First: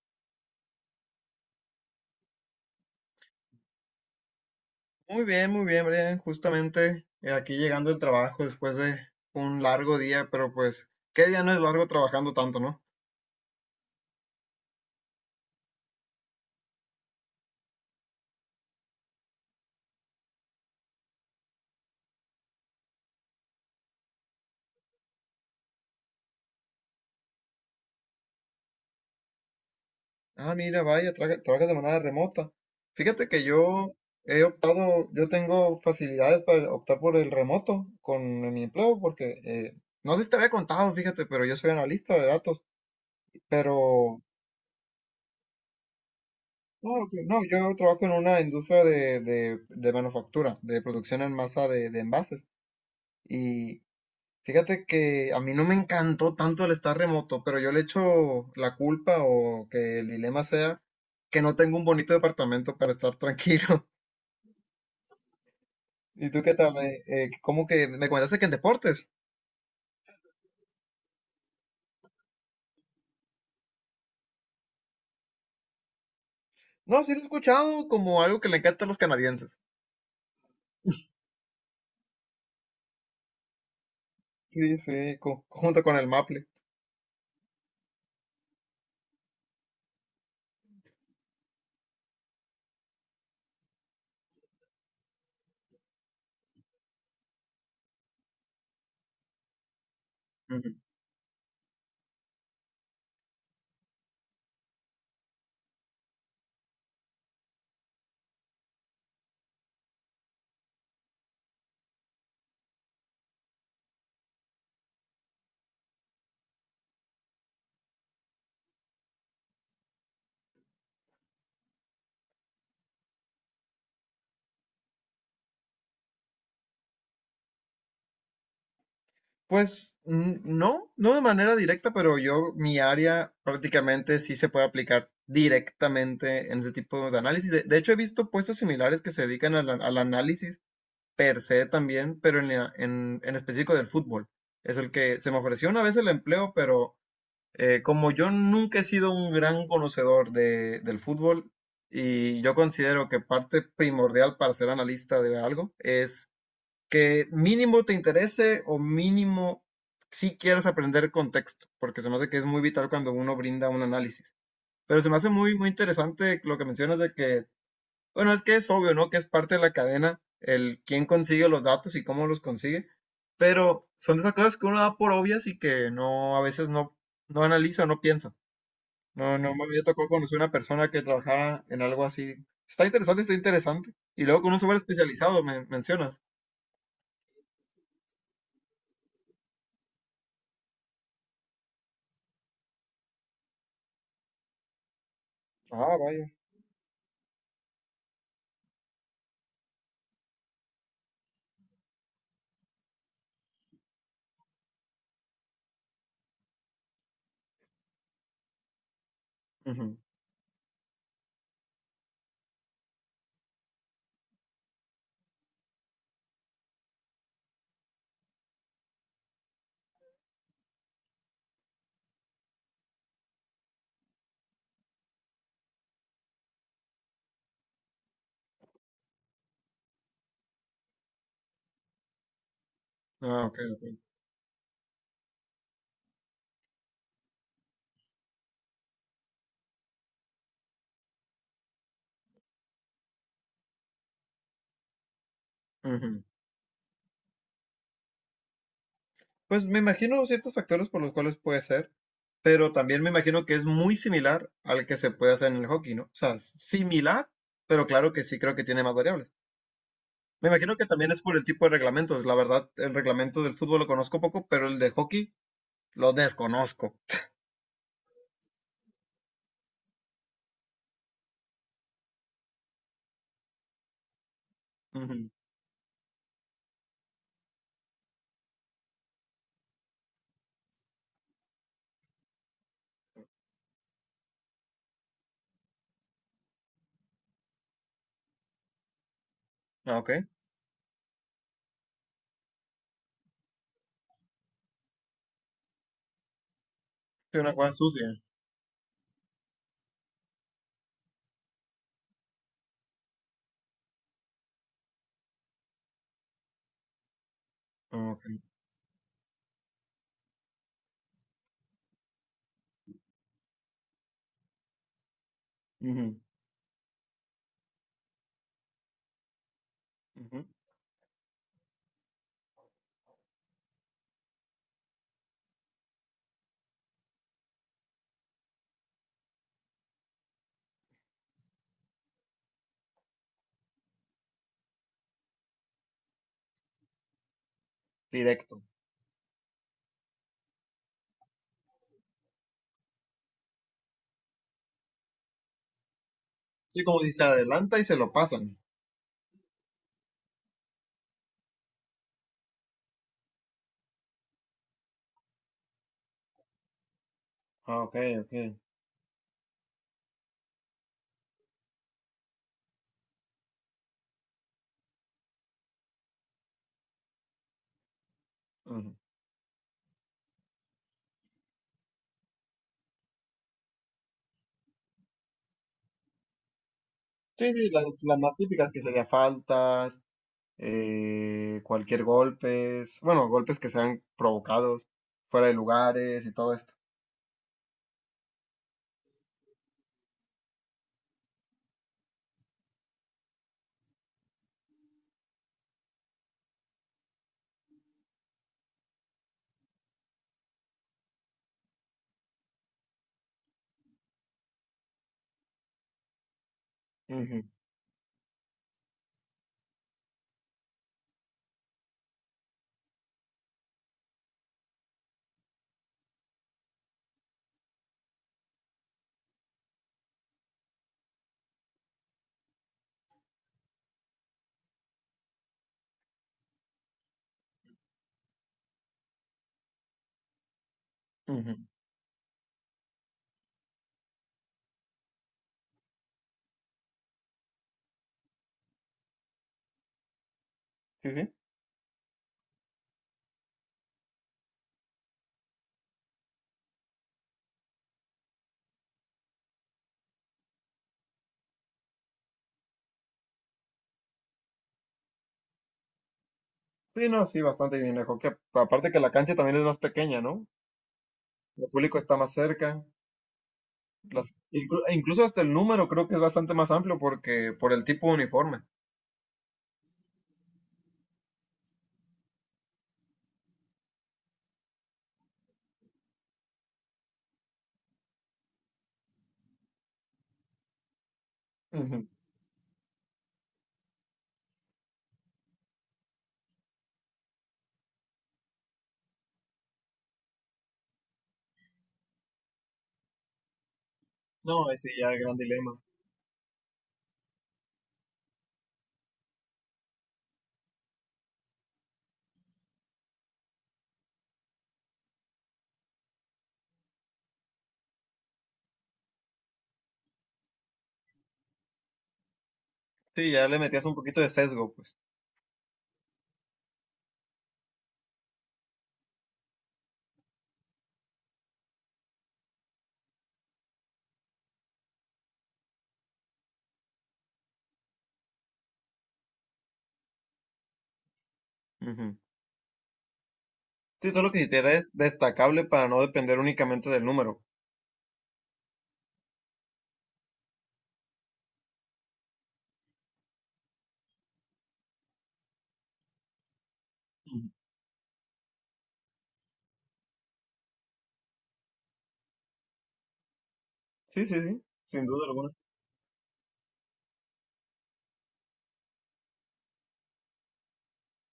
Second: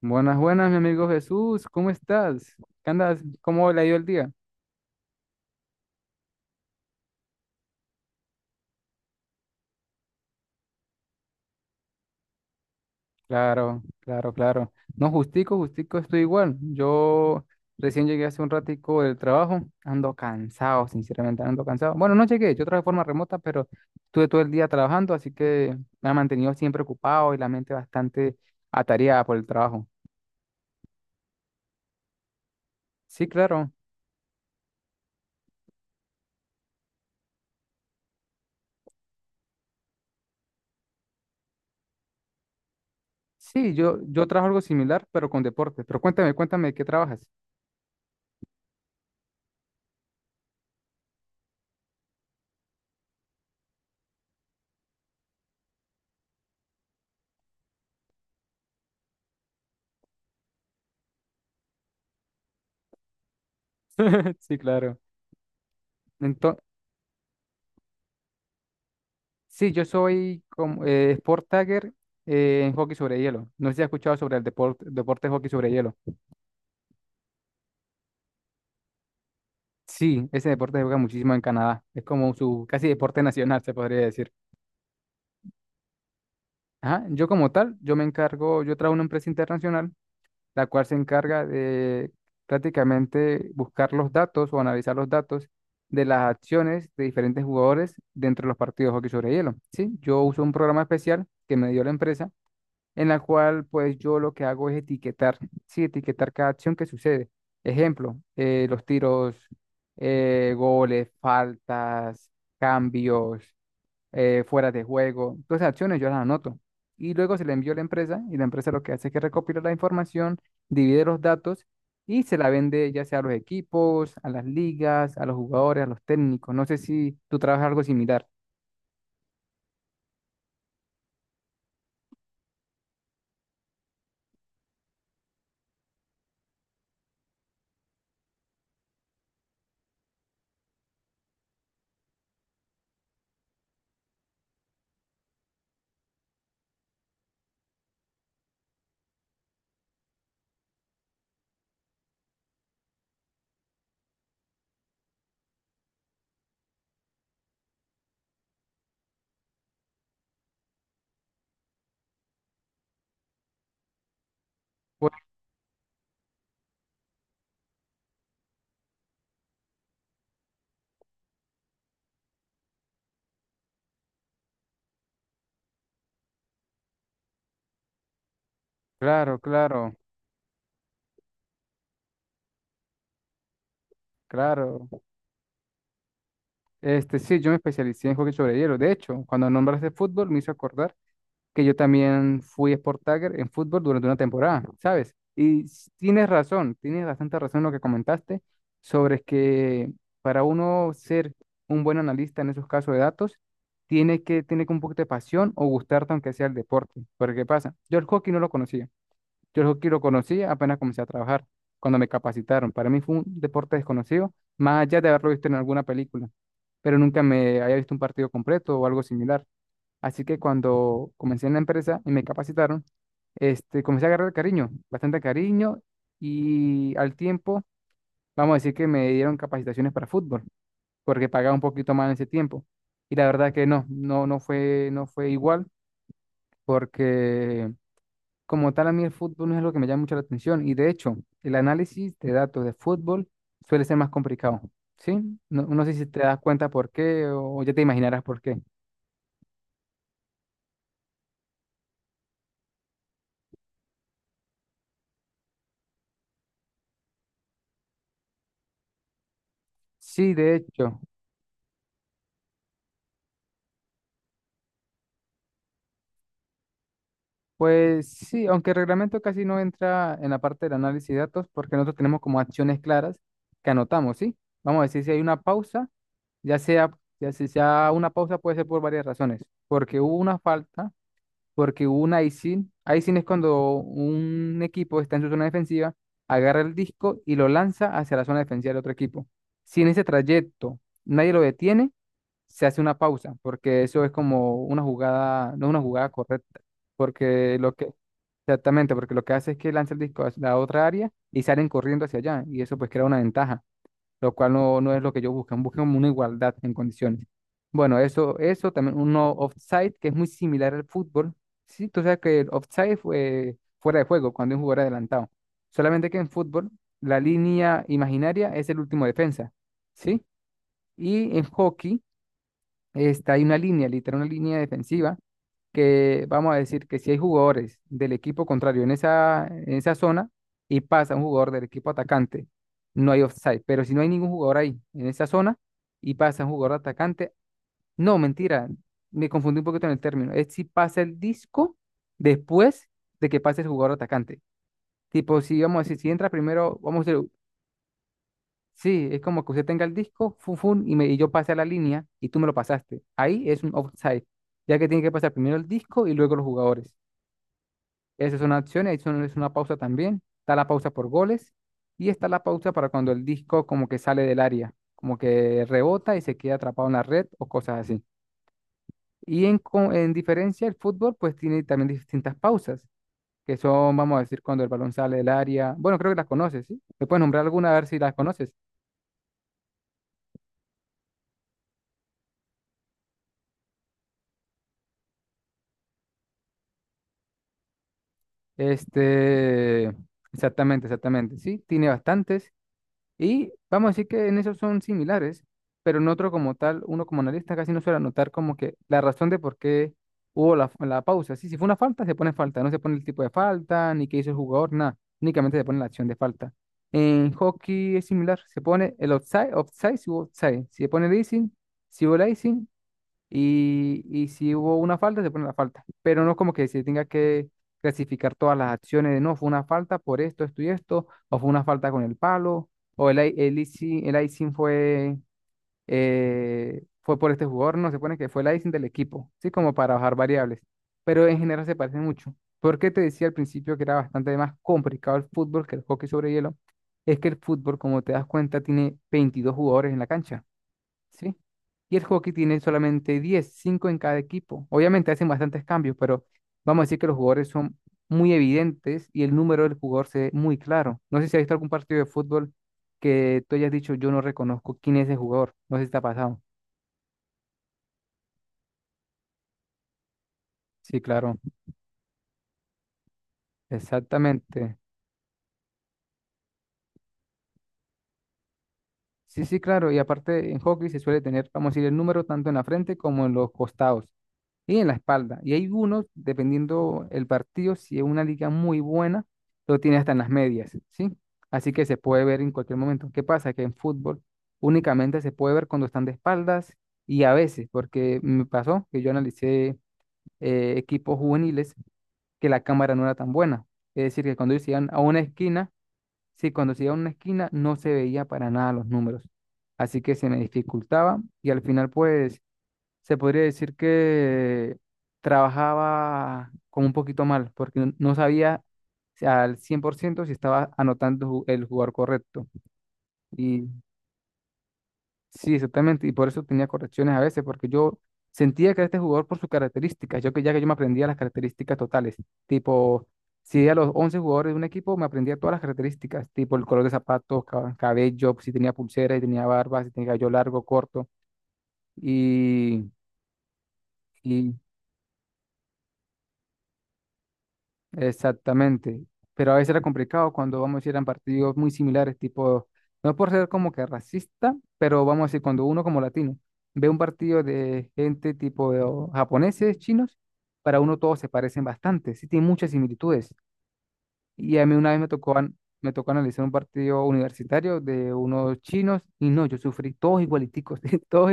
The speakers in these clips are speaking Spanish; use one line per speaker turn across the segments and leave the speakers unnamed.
Buenas, buenas, mi amigo Jesús, ¿cómo estás? ¿Qué andas? ¿Cómo le ha ido el día?
Muy bien, Brian. Justamente aquí llegando el trabajo después de un largo día, pero pues, ¿qué día no es largo trabajando tanto, no?
Claro, claro, claro. No, justico, justico, estoy igual. Yo recién llegué hace un ratico del trabajo, ando cansado, sinceramente, ando cansado. Bueno, no llegué, yo trabajé de forma remota, pero estuve todo el día trabajando, así que me ha mantenido siempre ocupado y la mente bastante atareada por el trabajo.
Ah, mira, vaya, trabajas de manera remota.
Sí,
Fíjate que
claro.
yo he optado, yo tengo facilidades para optar por el remoto con mi empleo, porque no sé si te había contado, fíjate, pero yo soy analista de datos,
Sí, yo,
pero
yo trabajo algo similar, pero con deporte. Pero cuéntame, cuéntame, ¿de ¿qué trabajas?
no, yo trabajo en una industria de manufactura, de producción en masa de envases. Y Fíjate que a mí no me encantó tanto el estar remoto, pero yo le echo la culpa o que el dilema sea que no tengo un bonito departamento para estar tranquilo.
Sí, claro.
¿Y tú qué
Ento-
tal? ¿Cómo que me comentaste que en deportes?
Sí, yo soy como, sport tagger en hockey sobre hielo. No sé si has escuchado sobre el deporte de hockey sobre hielo.
No, sí lo he escuchado como algo que le encanta a los canadienses.
Sí, ese deporte se juega muchísimo en Canadá. Es como su casi deporte nacional, se podría decir.
Sí, sí, junto con el Maple.
Ajá, yo como tal, yo me encargo, yo trabajo en una empresa internacional, la cual se encarga de prácticamente buscar los datos o analizar los datos de las acciones de diferentes jugadores dentro de los partidos de hockey sobre hielo. Sí, yo uso un
Ujú.
programa especial que me dio la empresa en la cual pues yo lo que hago es etiquetar, sí, etiquetar cada acción que sucede. Ejemplo, los tiros, goles, faltas, cambios, fuera de juego, todas esas acciones yo las anoto. Y luego se le envió a la empresa y la empresa lo que hace es que recopila la información, divide los datos y se la vende ya sea a los equipos, a las ligas, a los jugadores, a los técnicos. No sé si tú trabajas algo similar.
Pues mm, no, no de manera directa, pero yo, mi área prácticamente sí se puede aplicar directamente en ese tipo de análisis. De hecho, he visto puestos similares que se dedican al análisis per se también, pero en específico del fútbol. Es el que se me ofreció una vez el empleo, pero como yo nunca he sido un gran conocedor de, del fútbol y yo considero que parte primordial para ser analista de algo es que mínimo te interese o mínimo si quieres aprender contexto, porque se me hace que es muy vital cuando uno brinda un análisis. Pero se
Pues
me hace muy, muy interesante lo que mencionas de que bueno, es que es obvio, ¿no? Que es parte de la cadena, el quién consigue los datos y cómo los consigue, pero son de esas cosas que uno da por obvias y que no, a veces no, no analiza, no piensa.
claro,
No, no me había
claro,
tocado conocer una persona que trabajara en algo así. Está interesante, está interesante. Y luego con un software
claro.
especializado, me mencionas.
Este, sí, yo me especialicé en hockey sobre hielo. De hecho, cuando nombraste fútbol, me hizo acordar que yo también fui Sport Tagger en fútbol durante una temporada, ¿sabes?
Ah,
Tienes
vaya.
razón, tienes bastante razón en lo que comentaste sobre que para uno ser un buen analista en esos casos de datos, tiene que tener un poquito de pasión o gustarte aunque sea el deporte. Porque, ¿qué pasa? Yo el hockey no lo conocía. Yo el hockey
Ujú.
lo conocía apenas comencé a trabajar, cuando me capacitaron. Para mí fue un deporte desconocido, más allá de haberlo visto en alguna película, pero nunca me había visto un partido completo o algo similar. Así que cuando comencé en la empresa y me capacitaron, este, comencé a agarrar cariño, bastante cariño, y al tiempo, vamos a decir que me dieron capacitaciones para fútbol, porque pagaba un poquito más en ese tiempo. Y la
Ah,
verdad
ok,
que no,
ok.
no, no fue igual, porque como tal a mí el fútbol no es lo que me llama mucho la atención, y de hecho, el análisis de datos de fútbol suele ser más complicado, ¿sí? No, no sé si te
Ujú.
das cuenta por qué o ya te imaginarás por qué.
Pues me imagino ciertos factores por los cuales puede ser, pero también me imagino que es muy similar al que se puede hacer en el hockey, ¿no? O sea, similar, pero claro que sí creo que tiene más variables.
Sí,
Me
de
imagino que
hecho,
también es por el tipo de reglamentos. La verdad, el reglamento del fútbol lo conozco poco, pero el de hockey lo desconozco.
pues sí, aunque el reglamento casi no entra en la parte del análisis de datos porque nosotros tenemos como acciones claras que anotamos, ¿sí? Vamos a decir si hay
Ujú.
una pausa, ya sea, ya si sea una pausa puede ser por varias razones, porque hubo una falta, porque hubo un icing. Icing es cuando un equipo está en su zona defensiva, agarra el disco y lo lanza hacia la zona defensiva del otro equipo. Si en
Ah,
ese
ok.
trayecto nadie lo detiene, se hace una pausa, porque eso es como una jugada, no es una jugada correcta,
Sí, una
porque
cosa sucia.
exactamente, porque lo que hace es que lanza el disco a la otra área y salen corriendo hacia allá, y eso pues crea una ventaja, lo cual no, no es lo que ellos buscan, buscan una igualdad en condiciones. Bueno,
Ah,
eso,
ok.
eso también, uno offside, que es muy similar al fútbol. Sí, tú sabes que el offside fue fuera de juego, cuando es un jugador adelantado. Solamente que
Ujú,
en fútbol, la línea imaginaria es el último defensa, ¿sí?
ujú.
Y en hockey, hay una línea, literal, una línea defensiva, que vamos a decir que si hay jugadores del equipo contrario en esa zona y pasa un jugador del equipo atacante, no hay offside. Pero si no hay ningún jugador ahí en esa zona y pasa un jugador atacante, no,
Directo.
mentira, me confundí un poquito en el término. Es si pasa el disco después de que pase el jugador atacante. Tipo, si vamos a decir, si entra primero,
Sí, como
vamos a
dice,
decir,
adelanta y se lo pasan.
sí, es como que usted tenga el disco, fun, fun, y yo pasé a la línea y tú me lo pasaste. Ahí es un offside, ya que tiene que pasar primero el disco y luego los jugadores.
Ah, ok, ok.
Esa es una acción, es una pausa también. Está la pausa por goles y está la pausa para cuando el disco como que sale del área, como que rebota y se queda atrapado en la red o cosas así.
Ujú.
Y en diferencia, el fútbol pues tiene también distintas pausas, que son, vamos a decir, cuando el balón sale del área. Bueno, creo que las conoces, ¿sí? ¿Me puedes nombrar
Sí,
alguna
sí,
a
las,
ver si las
las más
conoces?
típicas que sería faltas. Cualquier golpes, bueno, golpes que sean provocados fuera de lugares y todo esto.
Este, exactamente, exactamente, sí, tiene bastantes. Y vamos a decir que en esos son similares, pero en otro como tal, uno como analista casi no suele anotar como que la razón de por qué hubo la pausa. Sí, si fue una falta, se pone falta, no se pone el tipo de falta, ni qué hizo el jugador, nada, únicamente se pone la acción de falta. En
Ujú,
hockey es similar, se pone el offside, offside, si hubo offside, si se pone el icing, si hubo el icing y si hubo una falta, se pone la falta. Pero no es como que se tenga que clasificar todas las acciones de no, fue una falta por esto, esto y esto, o fue una falta con el palo, o el icing fue por este jugador, no, se pone que fue el icing del equipo, ¿sí? Como para bajar variables. Pero en
ujú.
general se parecen mucho. Porque te decía al principio que era bastante más complicado el fútbol que el hockey sobre hielo, es que el fútbol, como te das cuenta, tiene 22 jugadores en la cancha.
Sí, sí.
¿Sí? Y el hockey tiene solamente 10, 5 en cada equipo. Obviamente hacen bastantes cambios, pero vamos a decir que los jugadores son muy evidentes y el número del jugador se ve muy claro. No sé si has visto algún partido de fútbol que tú hayas dicho, yo no reconozco quién es el jugador. No sé si te ha pasado.
Sí, no, sí, bastante bien mejor hockey. Aparte que la cancha también es más pequeña, ¿no?
Sí, claro,
El público está más cerca. Las,
exactamente.
incluso hasta el número creo que es bastante más amplio porque por el tipo de uniforme.
Sí, sí, claro. Y aparte en hockey se suele tener, vamos a decir, el número tanto en la frente como en los costados, y en la espalda. Y hay unos, dependiendo el partido, si es una liga muy buena, lo tiene hasta en las medias, ¿sí? Así que se
Ujú.
puede ver en cualquier momento. ¿Qué pasa? Que en fútbol únicamente se puede ver cuando están de espaldas y a veces, porque me pasó que yo analicé equipos juveniles, que la cámara no era tan buena. Es decir, que cuando ellos
No,
iban
ese
a
ya el
una
gran
esquina,
dilema.
sí, cuando se iba a una esquina no se veía para nada los números. Así que se me dificultaba y al final pues se podría decir que trabajaba como un poquito mal, porque no no sabía si al 100% si estaba anotando el jugador correcto.
Sí, ya le
Y
metías un poquito de sesgo, pues.
sí, exactamente, y por eso tenía correcciones a veces, porque yo sentía que este jugador por sus características, yo que ya que yo me aprendía las características totales, tipo, si a los 11 jugadores de un equipo me aprendía todas las características, tipo el color de zapatos, cabello, si tenía pulsera, si tenía barba, si tenía cabello largo, corto,
Ujú.
y...
Sí, todo lo que
Y
hiciera es destacable para no depender únicamente del número.
Exactamente, pero a veces era complicado cuando vamos a ir a partidos muy similares, tipo, no por ser como que racista, pero vamos a decir, cuando uno como latino ve un partido
Ujú.
de gente tipo o japoneses, chinos, para uno todos se parecen bastante, sí tienen muchas similitudes.
Sí, sí,
Y
sí,
a mí una vez
sin duda alguna.
me tocó analizar un partido universitario de unos chinos y no, yo sufrí todos igualiticos, todos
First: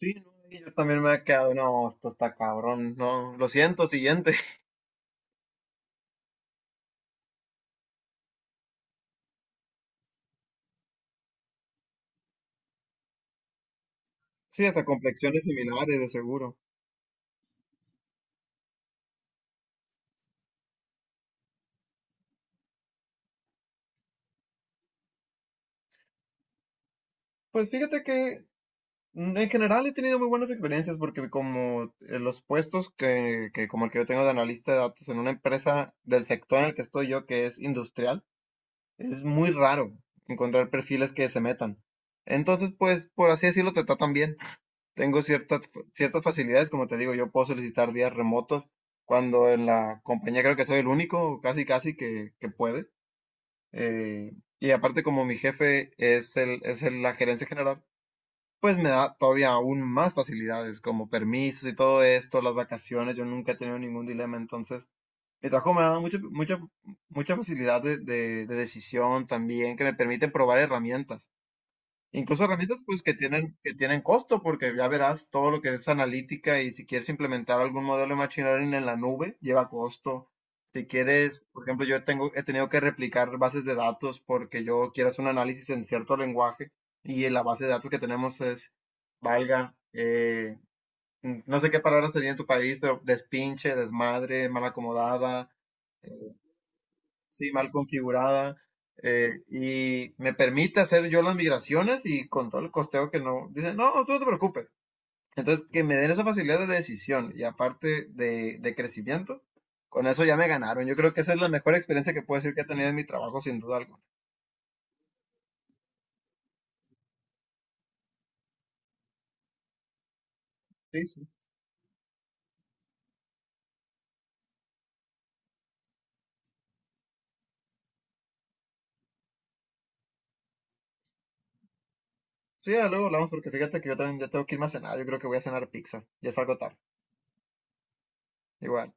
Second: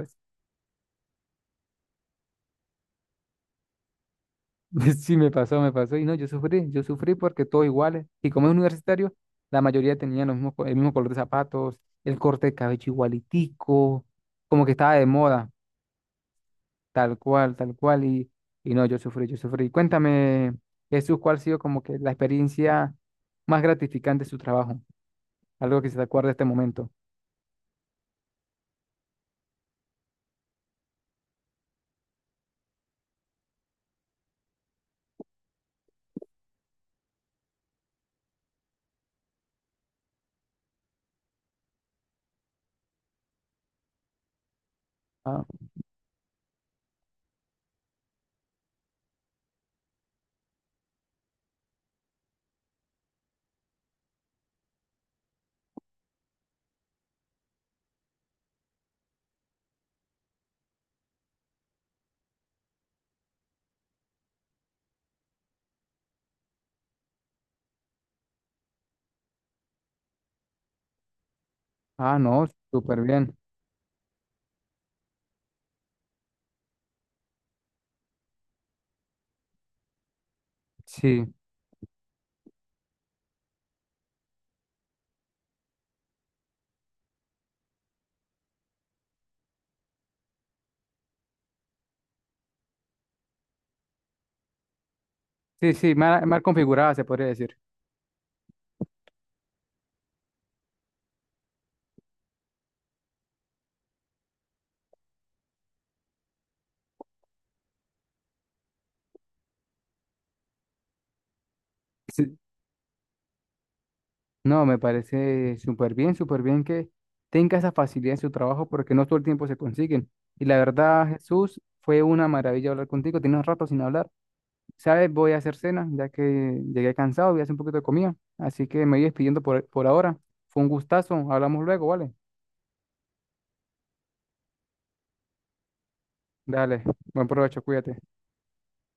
Sí, no, y yo también me he quedado, no, esto está cabrón, no, lo siento, siguiente.
Sí, me pasó, me pasó. Y no, yo sufrí porque todos iguales. Y como es universitario, la mayoría tenían el mismo color de zapatos, el corte de cabello igualitico, como
Sí,
que
hasta
estaba de
complexiones
moda,
similares, de seguro.
tal cual, tal cual. Y no, yo sufrí, yo sufrí. Cuéntame, Jesús, ¿cuál ha sido como que la experiencia más gratificante de su trabajo? Algo que se te acuerde de este momento.
Pues fíjate que mm, en general he tenido muy buenas experiencias porque como los puestos que como el que yo tengo de analista de datos en una empresa del sector en el que estoy yo, que es industrial, es muy raro encontrar perfiles que se metan. Entonces, pues, por así decirlo, te tratan bien. Tengo
Ah,
ciertas, ciertas facilidades, como te digo, yo puedo solicitar días remotos cuando en la compañía creo que soy el único, casi casi que puede. Eh, y aparte como mi jefe la gerencia general, pues me da todavía aún más facilidades, como permisos y todo esto, las vacaciones, yo nunca he tenido ningún dilema, entonces mi trabajo me ha dado mucha facilidad de decisión también, que me permite probar herramientas.
ah,
Incluso
no,
herramientas
súper
pues
bien.
que tienen costo, porque ya verás todo lo que es analítica y si quieres implementar algún modelo de machine learning en la nube, lleva costo. Si
Sí,
quieres, por ejemplo, yo tengo, he tenido que replicar bases de datos porque yo quiero hacer un análisis en cierto lenguaje y la base de datos que tenemos es, valga, no sé qué palabra sería en tu país, pero despinche, desmadre, mal acomodada,
sí, sí, mal, mal configurada, se podría
sí,
decir.
mal configurada, y me permite hacer yo las migraciones y con todo el costeo que no, dicen, no, tú no te preocupes. Entonces, que me den esa facilidad de decisión y aparte de crecimiento, con eso ya me ganaron. Yo creo que esa es la mejor experiencia que
Sí.
puedo decir que he tenido en mi trabajo, sin duda alguna.
No, me parece súper bien que tenga esa facilidad en su trabajo porque no todo el tiempo se consiguen. Y la verdad,
Sí, sí.
Jesús, fue una maravilla hablar contigo. Tienes un rato sin hablar. ¿Sabes? Voy a hacer cena, ya que llegué cansado, voy a hacer un poquito de comida. Así que me voy despidiendo por ahora. Fue un gustazo. Hablamos luego, ¿vale?
Sí, ya luego hablamos porque fíjate que yo también ya tengo que irme a cenar. Yo creo que voy a cenar pizza. Ya salgo tarde.
Dale, buen provecho, cuídate.
Igual.